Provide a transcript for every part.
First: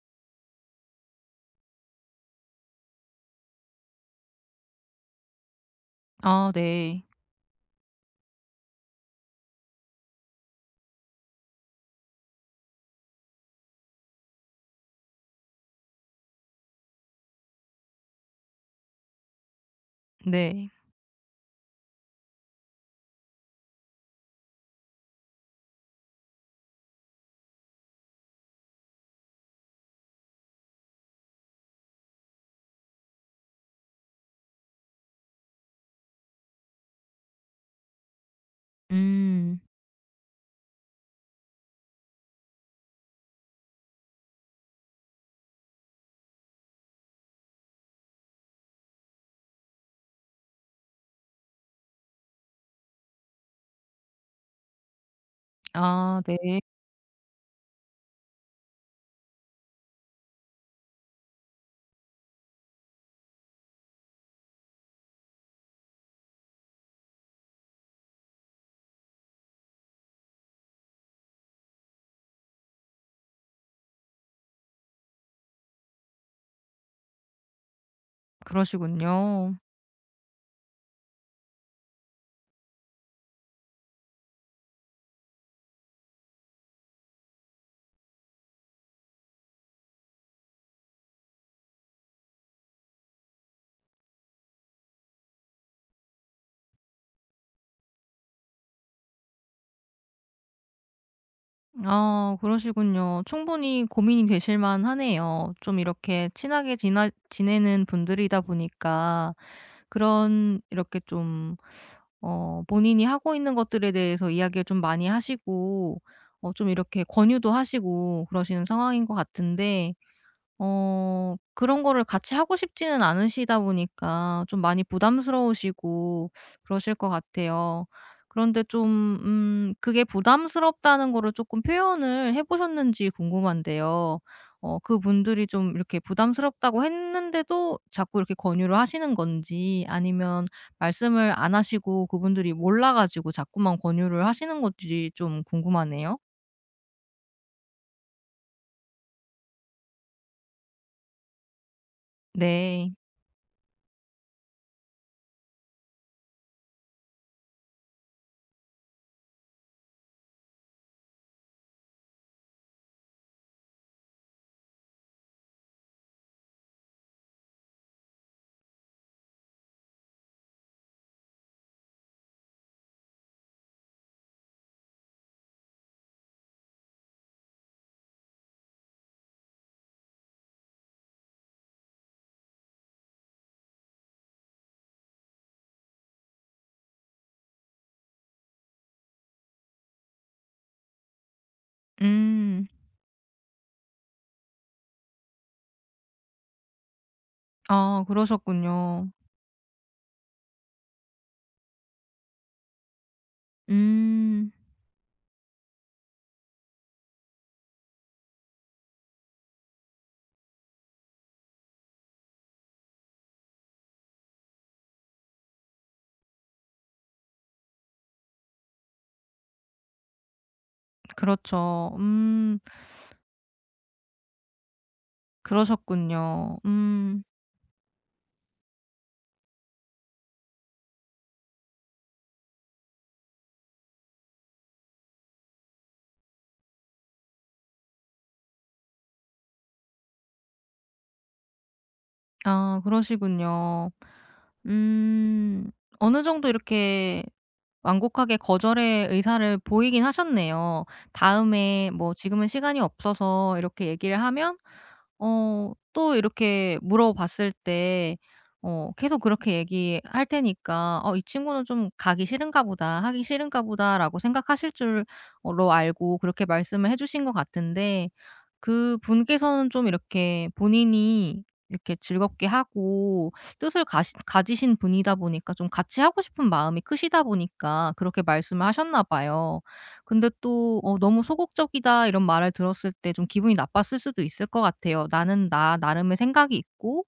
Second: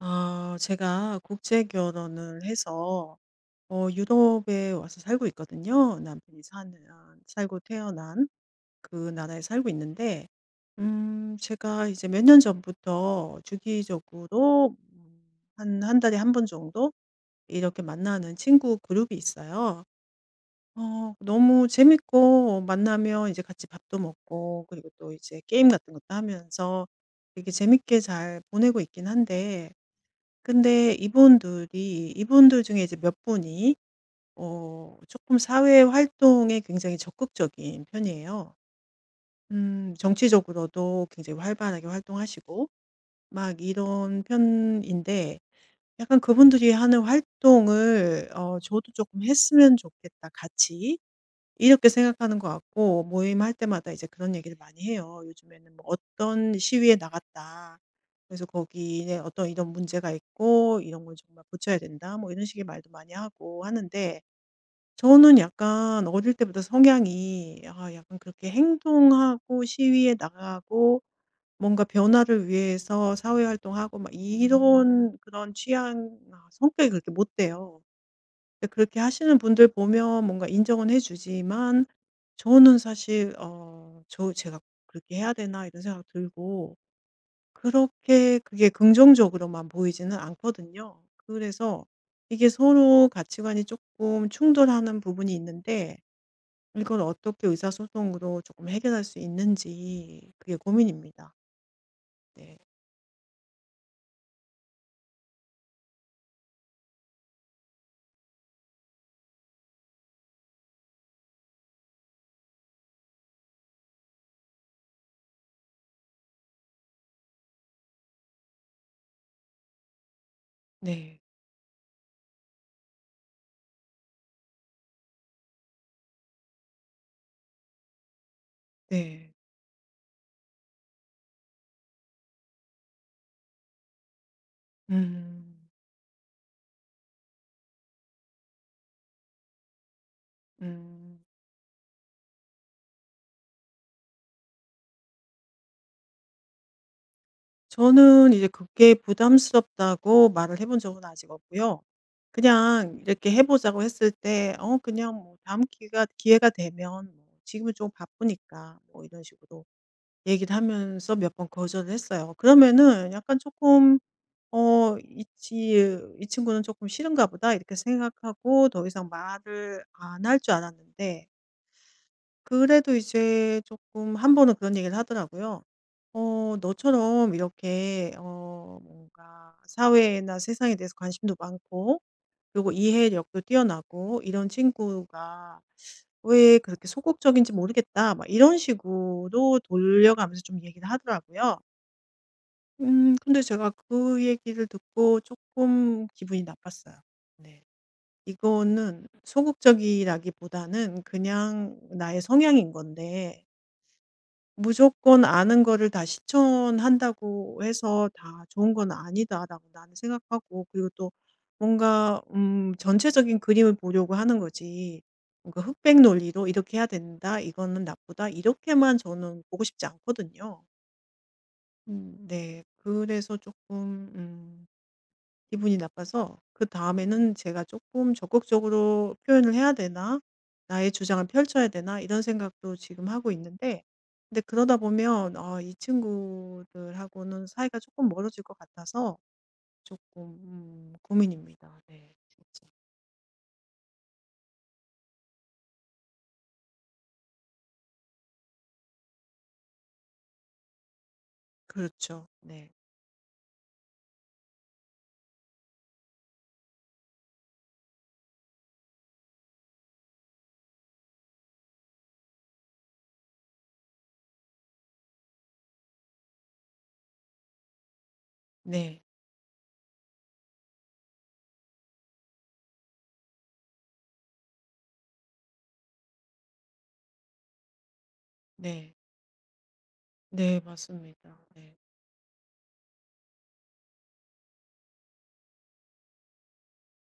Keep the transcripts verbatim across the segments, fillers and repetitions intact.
아 제가 국제 결혼을 해서 어 유럽에 와서 살고 있거든요. 남편이 아, 사는 네. 살고 태어난 그 나라에 살고 있는데 음 제가 이제 몇 년 전부터 주기적으로 음 한 한 달에 한 번 정도 이렇게 만나는 친구 그룹이 있어요. 네. 어 너무 재밌고 만나면 이제 같이 밥도 먹고 그리고 또 이제 게임 같은 것도 하면서 되게 재밌게 잘 보내고 있긴 한데 근데 이분들이 이분들 중에 이제 몇 분이 어금 사회 활동에 굉장히 적극적인 편이에요. 음. 음 정치적으로도 굉장히 활발하게 활동하시고 막 이런 편인데 약간 그분들이 하는 활동을 어 저도 조금 했으면 좋겠다 같이. 이렇게 생각하는 것 같고 모임할 때마다 이제 그런 얘기를 많이 해요. 요즘에는 뭐 아, 네. 어떤 시위에 나갔다. 그래서 거기에 어떤 이런 문제가 있고 이런 걸 정말 고쳐야 된다. 뭐 이런 식의 말도 많이 하고 하는데 저는 약간 어릴 때부터 성향이 아, 약간 그렇게 행동하고 시위에 나가고 뭔가 변화를 위해서 사회 활동하고 막 음. 이런 그런 취향 아, 성격이 그렇게 못 돼요. 근데 그렇게 하시는 그러시군요. 분들 보면 뭔가 인정은 해 주지만 저는 사실 어 저 제가 '그렇게 해야 되나?' 이런 생각 들고 그렇게 그게 긍정적으로만 보이지는 않거든요. 그래서 이게 서로 가치관이 조금 충돌하는 부분이 있는데 이걸 어떻게 의사소통으로 조금 해결할 수 있는지 그게 고민입니다. 아, 네. 그러시군요. 충분히 고민이 되실 만하네요. 좀 이렇게 친하게 지나 지내는 분들이다 보니까 그런 이렇게 좀 어 본인이 하고 있는 것들에 대해서 이야기를 좀 많이 하시고 어 좀 이렇게 권유도 하시고 그러시는 상황인 것 같은데 네. 어 그런 거를 같이 하고 싶지는 않으시다 보니까 좀 많이 부담스러우시고 그러실 것 같아요. 그런데 좀 네. 음 그게 부담스럽다는 거를 조금 표현을 해 보셨는지 궁금한데요. 어 그분들이 음. 좀 이렇게 부담스럽다고 했는데도 자꾸 이렇게 권유를 하시는 건지, 아니면 음. 말씀을 안 하시고 그분들이 몰라 가지고 자꾸만 권유를 하시는 건지 좀 궁금하네요. 저는 이제 그게 부담스럽다고 말을 해본 적은 아직 없고요. 네. 그냥 이렇게 해 보자고 했을 때 어 그냥 뭐 다음 기회가 기회가 되면 뭐 "지금은 좀 바쁘니까." 뭐 이런 식으로 얘기를 하면서 몇 번 거절을 했어요. 그러면은 약간 조금 '어 이 지 이 친구는 조금 싫은가 보다.' 이렇게 생각하고 더 이상 말을 안 할 줄 알았는데 그래도 이제 조금 한 번은 그런 얘기를 하더라고요. "어 너처럼 이렇게 어 뭔가 사회나 세상에 대해서 관심도 많고 그리고 이해력도 뛰어나고 이런 친구가 왜 그렇게 소극적인지 모르겠다." 막 이런 식으로 돌려가면서 좀 얘기를 하더라고요. 음. 음 근데 제가 그 얘기를 듣고 조금 기분이 나빴어요. 네. 아, 이거는 그러셨군요. 소극적이라기보다는 그냥 나의 성향인 건데 음. 무조건 아는 거를 다 실천한다고 해서 다 좋은 건 아니다라고 나는 생각하고 그리고 또 뭔가 음 전체적인 그림을 보려고 하는 거지. 뭔가 흑백 논리로 '이렇게 해야 된다. 이거는 나쁘다.' 이렇게만 저는 보고 싶지 않거든요. 그렇죠. 음. 음. 네. 그래서 조금... 음 기분이 나빠서 그러셨군요. 음. 그다음에는 제가 조금 적극적으로 '표현을 해야 되나? 나의 주장을 펼쳐야 되나?' 이런 생각도 지금 하고 있는데 근데 그러다 보면 어 이 친구들하고는 사이가 조금 멀어질 것 같아서 조금 음 고민입니다. 네 진짜. 아, 그러시군요. 음. 어느 정도 이렇게 완곡하게 거절의 의사를 보이긴 하셨네요. 다음에 뭐 그렇죠. "지금은 네. 시간이 없어서." 이렇게 얘기를 하면 어 또 이렇게 물어봤을 때 어 계속 그렇게 얘기할 테니까 '어, 이 친구는 좀 가기 싫은가 보다. 하기 싫은가 보다.'라고 생각하실 줄 어 로 알고 그렇게 말씀을 해 주신 것 같은데, 네. 그분께서는 좀 이렇게 본인이 이렇게 즐겁게 하고 뜻을 가시 가지신 분이다 보니까 좀 같이 하고 싶은 마음이 크시다 보니까 그렇게 말씀을 네. 하셨나 봐요. 근데 네 또 어 맞습니다. 너무 네. 소극적이다 이런 말을 들었을 때 좀 기분이 나빴을 수도 있을 것 같아요. 나는 나 나름의 생각이 있고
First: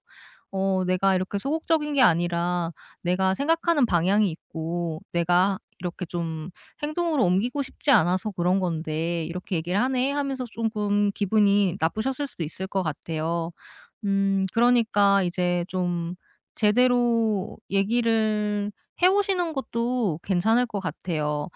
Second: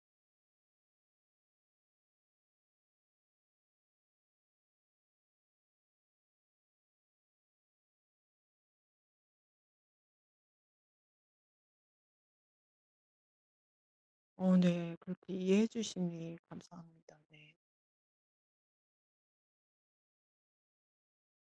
어 내가 이렇게 소극적인 게 아니라 내가 생각하는 방향이 있고 내가 이렇게 좀 행동으로 옮기고 싶지 않아서 그런 건데 이렇게 얘기를 하네 하면서 조금 기분이 나쁘셨을 수도 있을 것 같아요. 음, 어 네. 그러니까 그렇게 이제 이해해 좀 주시니 감사합니다. 네. 제대로 얘기를 해 오시는 것도 괜찮을 것 같아요.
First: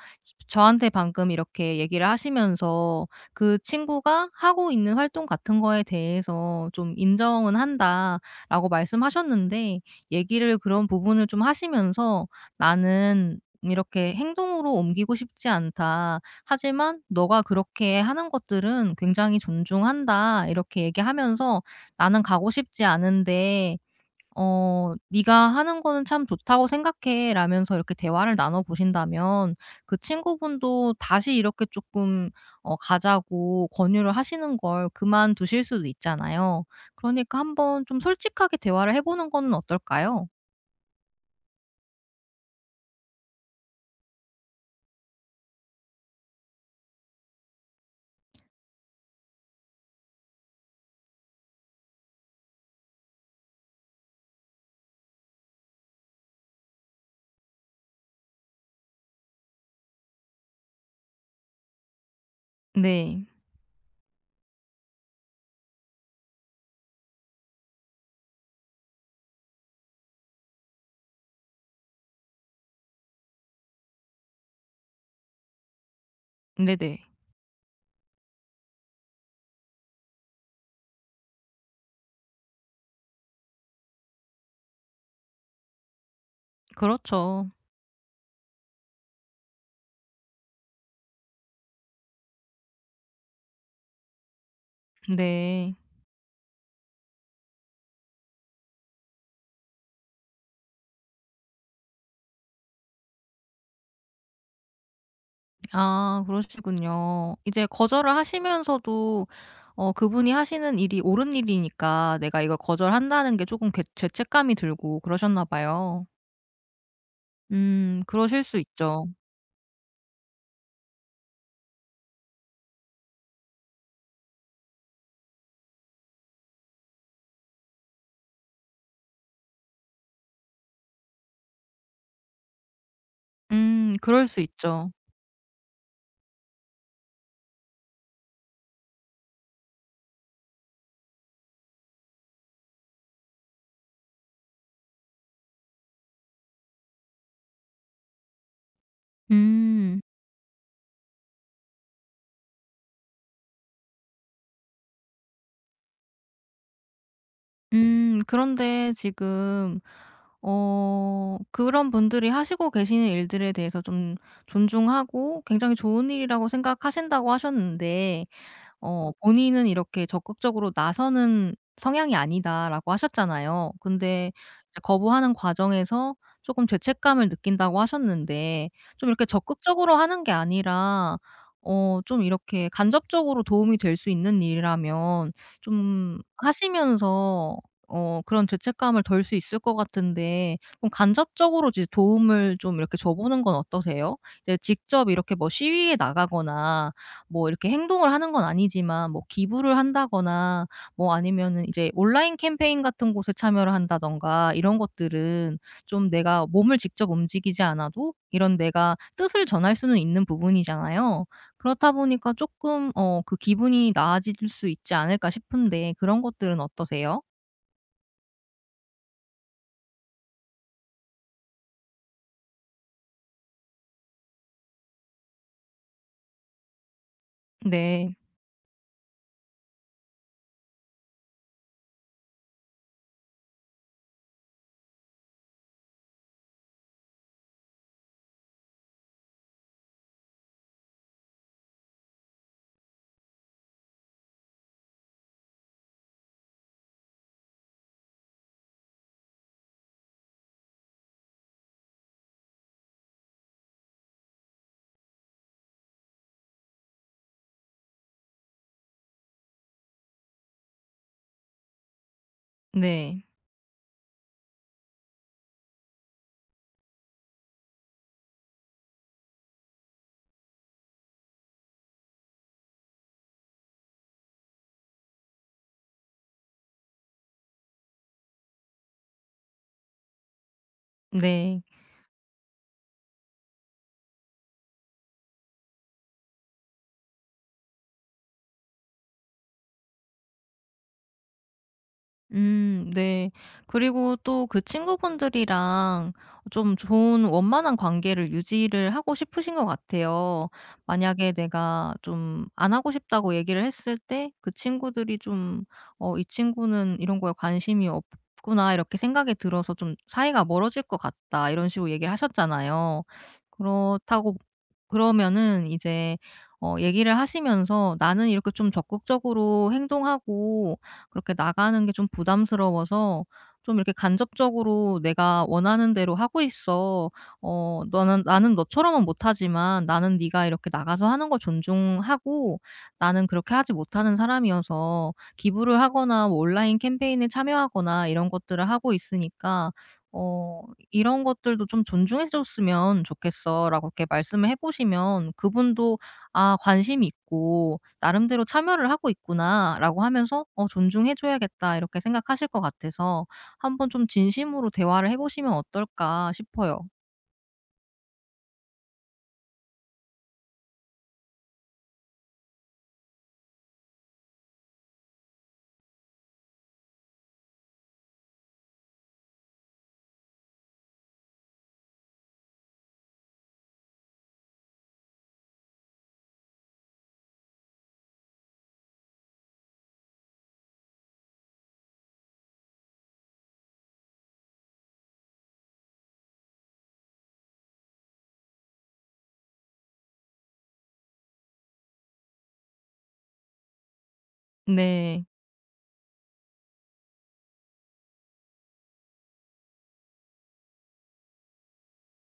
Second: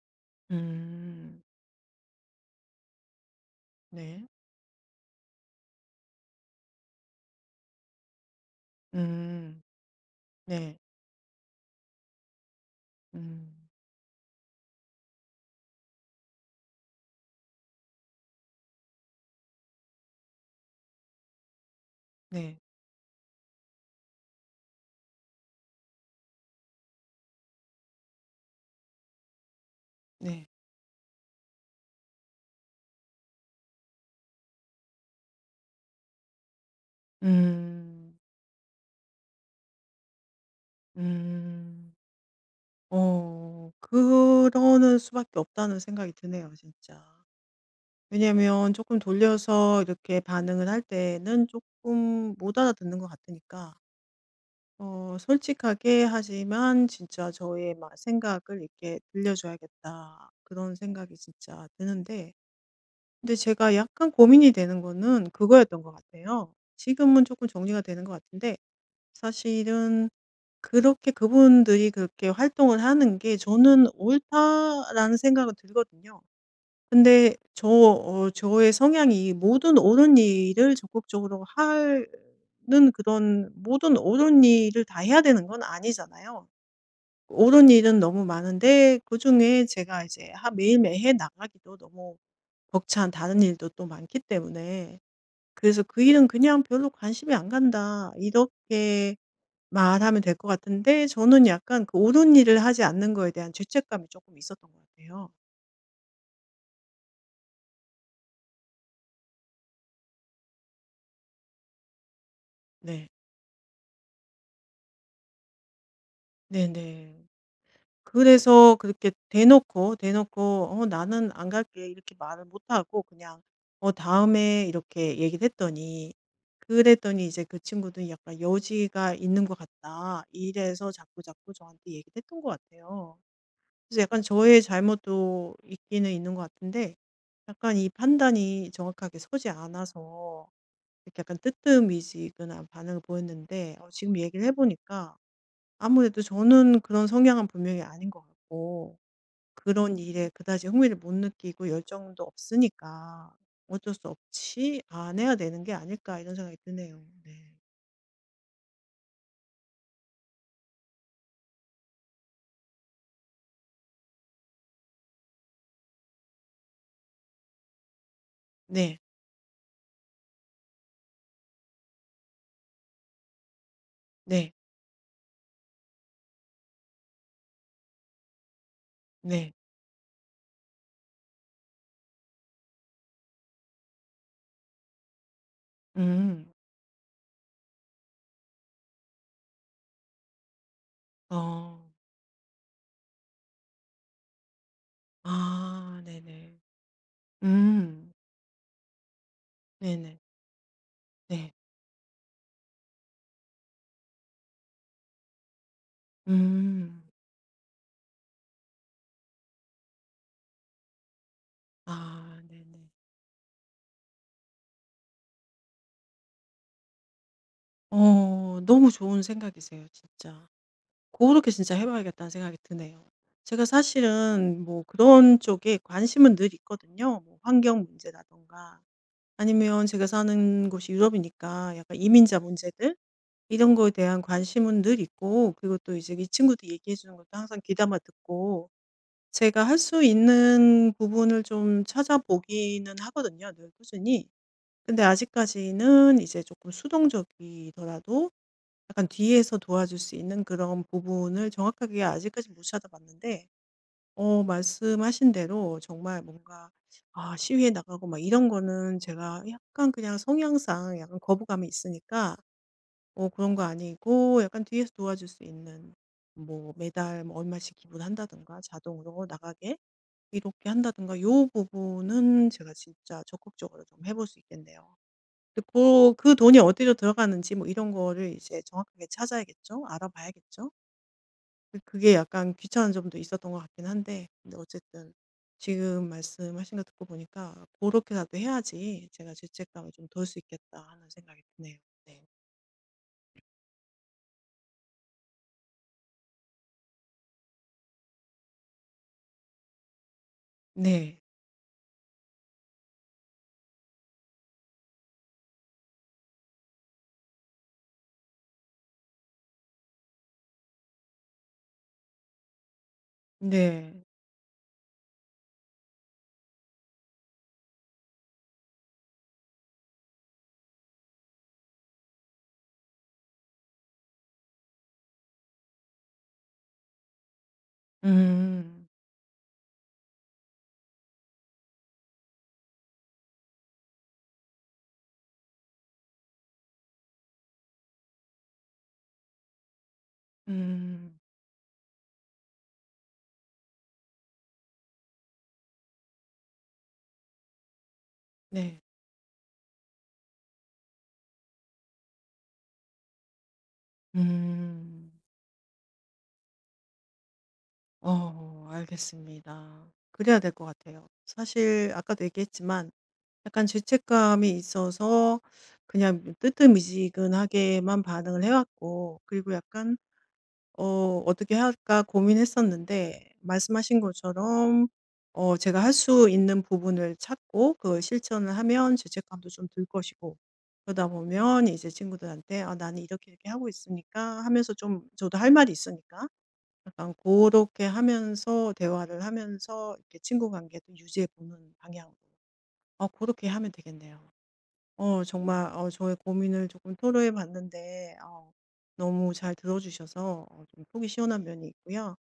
저한테 방금 음. 이렇게 얘기를 하시면서 "그 네. 친구가 하고 있는 활동 같은 거에 대해서 좀 인정은 한다. 라고 음. 말씀하셨는데, 얘기를 네. 그런 부분을 좀 하시면서 "나는 음. 이렇게 행동으로 옮기고 싶지 않다. 하지만 너가 그렇게 하는 것들은 굉장히 존중한다." 이렇게 얘기하면서 "나는 가고 네. 싶지 않은데 어 네가 하는 거는 참 좋다고 생각해."라면서 이렇게 대화를 나눠 보신다면 그 네. 친구분도 다시 이렇게 조금 어 가자고 권유를 하시는 걸 그만두실 수도 있잖아요. 그러니까 한번 좀 음. 솔직하게 대화를 해 보는 거는 어떨까요? 음. 어. 그러는 수밖에 없다는 생각이 드네요 진짜. 왜냐면 조금 돌려서 이렇게 반응을 할 때는 조금 못 알아듣는 것 같으니까 어 솔직하게 하지만 진짜 저의 막 생각을 이렇게 들려줘야겠다 그런 생각이 진짜 드는데 네. 근데 제가 약간 고민이 되는 거는 그거였던 것 같아요. 지금은 조금 정리가 되는 것 같은데 사실은 그렇게 그분들이 그렇게 활동을 하는 게 저는 '옳다.'라는 생각은 들거든요. 네네. 근데 저 어 저의 성향이 모든 옳은 일을 적극적으로 하는 그런 모든 옳은 일을 다 해야 되는 건 아니잖아요. 그렇죠. 옳은 일은 너무 많은데 그중에 제가 이제 하 매일매일 해 나가기도 너무 벅찬 다른 일도 또 많기 때문에 네. 그래서 '그 일은 그냥 별로 관심이 안 간다.' 이렇게 말하면 될 것 같은데 저는 약간 그 옳은 일을 하지 않는 거에 대한 죄책감이 조금 있었던 것 같아요. 아, 그러시군요. 이제 거절을 하시면서도 어 그분이 하시는 일이 옳은 일이니까 내가 이걸 네. 거절한다는 게 조금 괴 죄책감이 들고 그러셨나 봐요. 네네. 음, 그러실 수 그래서 있죠. 그렇게 대놓고, 대놓고 "어 나는 안 갈게." 이렇게 말을 못 하고 그냥 "어 다음에." 이렇게 얘기를 했더니 그랬더니 이제 그 친구도 약간 "여지가 있는 것 같다." 이래서 자꾸자꾸 저한테 얘기를 했던 것 같아요. 음, 그래서 약간 그럴 수 저의 있죠. 잘못도 있기는 있는 것 같은데 약간 이 판단이 정확하게 서지 않아서 이렇게 약간 뜨뜻미지근한 반응을 보였는데 어 지금 얘기를 해 보니까 아무래도 저는 그런 성향은 분명히 아닌 것 같고 그런 음. 일에 그다지 흥미를 못 느끼고 열정도 없으니까 '어쩔 수 없이 안 해야 되는 게 아닐까.' 이런 생각이 드네요. 네. 음, 그런데 지금 어 그런 분들이 하시고 계시는 일들에 대해서 좀 존중하고 굉장히 좋은 일이라고 생각하신다고 하셨는데 네. 어 본인은 이렇게 적극적으로 나서는 성향이 아니다라고 하셨잖아요. 근데 네. 이제 거부하는 과정에서 조금 죄책감을 느낀다고 하셨는데, 좀 이렇게 네. 적극적으로 하는 게 아니라 어 좀 이렇게 간접적으로 도움이 될 수 있는 일이라면 좀 음. 하시면서 어 그런 죄책감을 덜 수 있을 것 같은데, 좀 간접적으로 이제 어. 도움을 좀 이렇게 줘 보는 건 어떠세요? 이제 직접 이렇게 뭐 시위에 아 네네. 나가거나 뭐 이렇게 행동을 음. 하는 건 아니지만, 뭐 기부를 네네. 한다거나 뭐 네. 아니면은 이제 온라인 캠페인 같은 곳에 참여를 한다든가 이런 것들은 좀 내가 몸을 음. 직접 움직이지 않아도 이런 내가 뜻을 전할 수는 있는 부분이잖아요. 그렇다 보니까 아 네네. 조금 어 그 기분이 나아질 수 있지 않을까 싶은데, 그런 것들은 어떠세요? 어 너무 좋은 생각이세요 진짜. 그렇게 진짜 해 봐야겠다는 생각이 드네요. 제가 사실은 뭐 그런 쪽에 관심은 늘 있거든요. 뭐 환경 네. 문제라든가 아니면 제가 사는 곳이 유럽이니까 약간 이민자 문제들 이런 거에 대한 관심은 늘 있고 그리고 또 이제 이 친구도 얘기해 주는 것도 항상 귀담아 듣고 제가 할 수 있는 부분을 좀 찾아보기는 하거든요 늘 꾸준히. 근데 아직까지는 이제 조금 수동적이더라도 약간 뒤에서 도와줄 수 있는 그런 부분을 정확하게 아직까지 못 찾아봤는데 어 말씀하신 대로 정말 뭔가 아 시위에 나가고 막 이런 거는 제가 약간 그냥 성향상 약간 거부감이 있으니까 네. 어 그런 거 아니고 약간 뒤에서 도와줄 수 있는 뭐 매달 뭐 얼마씩 기부한다든가 자동으로 나가게 이렇게 한다든가 요 부분은 제가 진짜 적극적으로 좀 해볼 수 있겠네요. 근데 그 그 돈이 어디로 들어가는지 뭐 이런 거를 이제 정확하게 찾아야겠죠. 알아봐야겠죠. 네. 그 그게 약간 귀찮은 점도 있었던 것 같긴 한데 근데 어쨌든 지금 말씀하신 거 듣고 보니까 '그렇게라도 해야지 제가 죄책감을 좀 덜 수 있겠다.' 하는 생각이 드네요. 네. 음, 네. 그리고 또 그 친구분들이랑 좀 좋은 원만한 관계를 유지를 하고 싶으신 것 같아요. 네. 만약에 내가 좀 안 하고 싶다고 얘기를 했을 때 그 친구들이 좀 '어, 이 친구는 이런 거에 관심이 없구나.' 이렇게 생각이 들어서 좀 '사이가 멀어질 것 같다.' 이런 식으로 얘기를 하셨잖아요. 네. 그렇다고 그러면은 이제 어 얘기를 하시면서 "나는 이렇게 좀 적극적으로 행동하고 그렇게 나가는 게 좀 부담스러워서 좀 이렇게 간접적으로 내가 원하는 대로 하고 있어. 어 너는 나는 음. 너처럼은 못하지만 나는 네가 이렇게 나가서 하는 걸 존중하고 나는 그렇게 하지 못하는 사람이어서 기부를 하거나 뭐 온라인 캠페인에 참여하거나 이런 것들을 하고 있으니까 어 음. 이런 것들도 좀 존중해 줬으면 좋겠어."라고 이렇게 말씀을 해 보시면 그분도 '아, 관심이 있고 나름대로 네. 참여를 하고 있구나.'라고 하면서 '어, 존중해 줘야겠다.' 이렇게 생각하실 것 같아서 한번 좀 진심으로 대화를 음. 해 보시면 어떨까 싶어요. 어 알겠습니다. 그래야 될 것 같아요. 사실 아까도 얘기했지만 약간 죄책감이 있어서 그냥 뭐 뜨뜻미지근하게만 반응을 해 왔고 그리고 약간 어 '어떻게 할까.' 고민했었는데 말씀하신 것처럼 어 제가 할 수 있는 부분을 찾고 그걸 실천을 하면 죄책감도 좀 들 것이고 그러다 보면 이제 친구들한테 "아 나는 이렇게 이렇게 하고 있으니까." 하면서 좀 저도 할 말이 있으니까 약간 그렇게 하면서 대화를 하면서 이렇게 친구 관계도 유지해 보는 방향으로 어 그렇게 하면 되겠네요. 네. 어 정말 어 저의 고민을 조금 토로해 봤는데 어 너무 잘 들어 주셔서 어 좀 속이 시원한 면이 있고요.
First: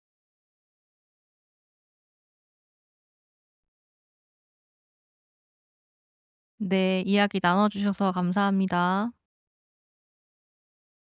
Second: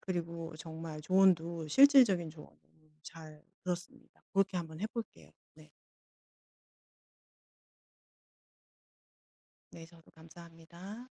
그리고 정말 조언도 실질적인 조언 너무 잘 들었습니다. 그렇게 한번 해 볼게요. 네. 네, 이야기 나눠 주셔서 감사합니다. 네 저도 감사합니다.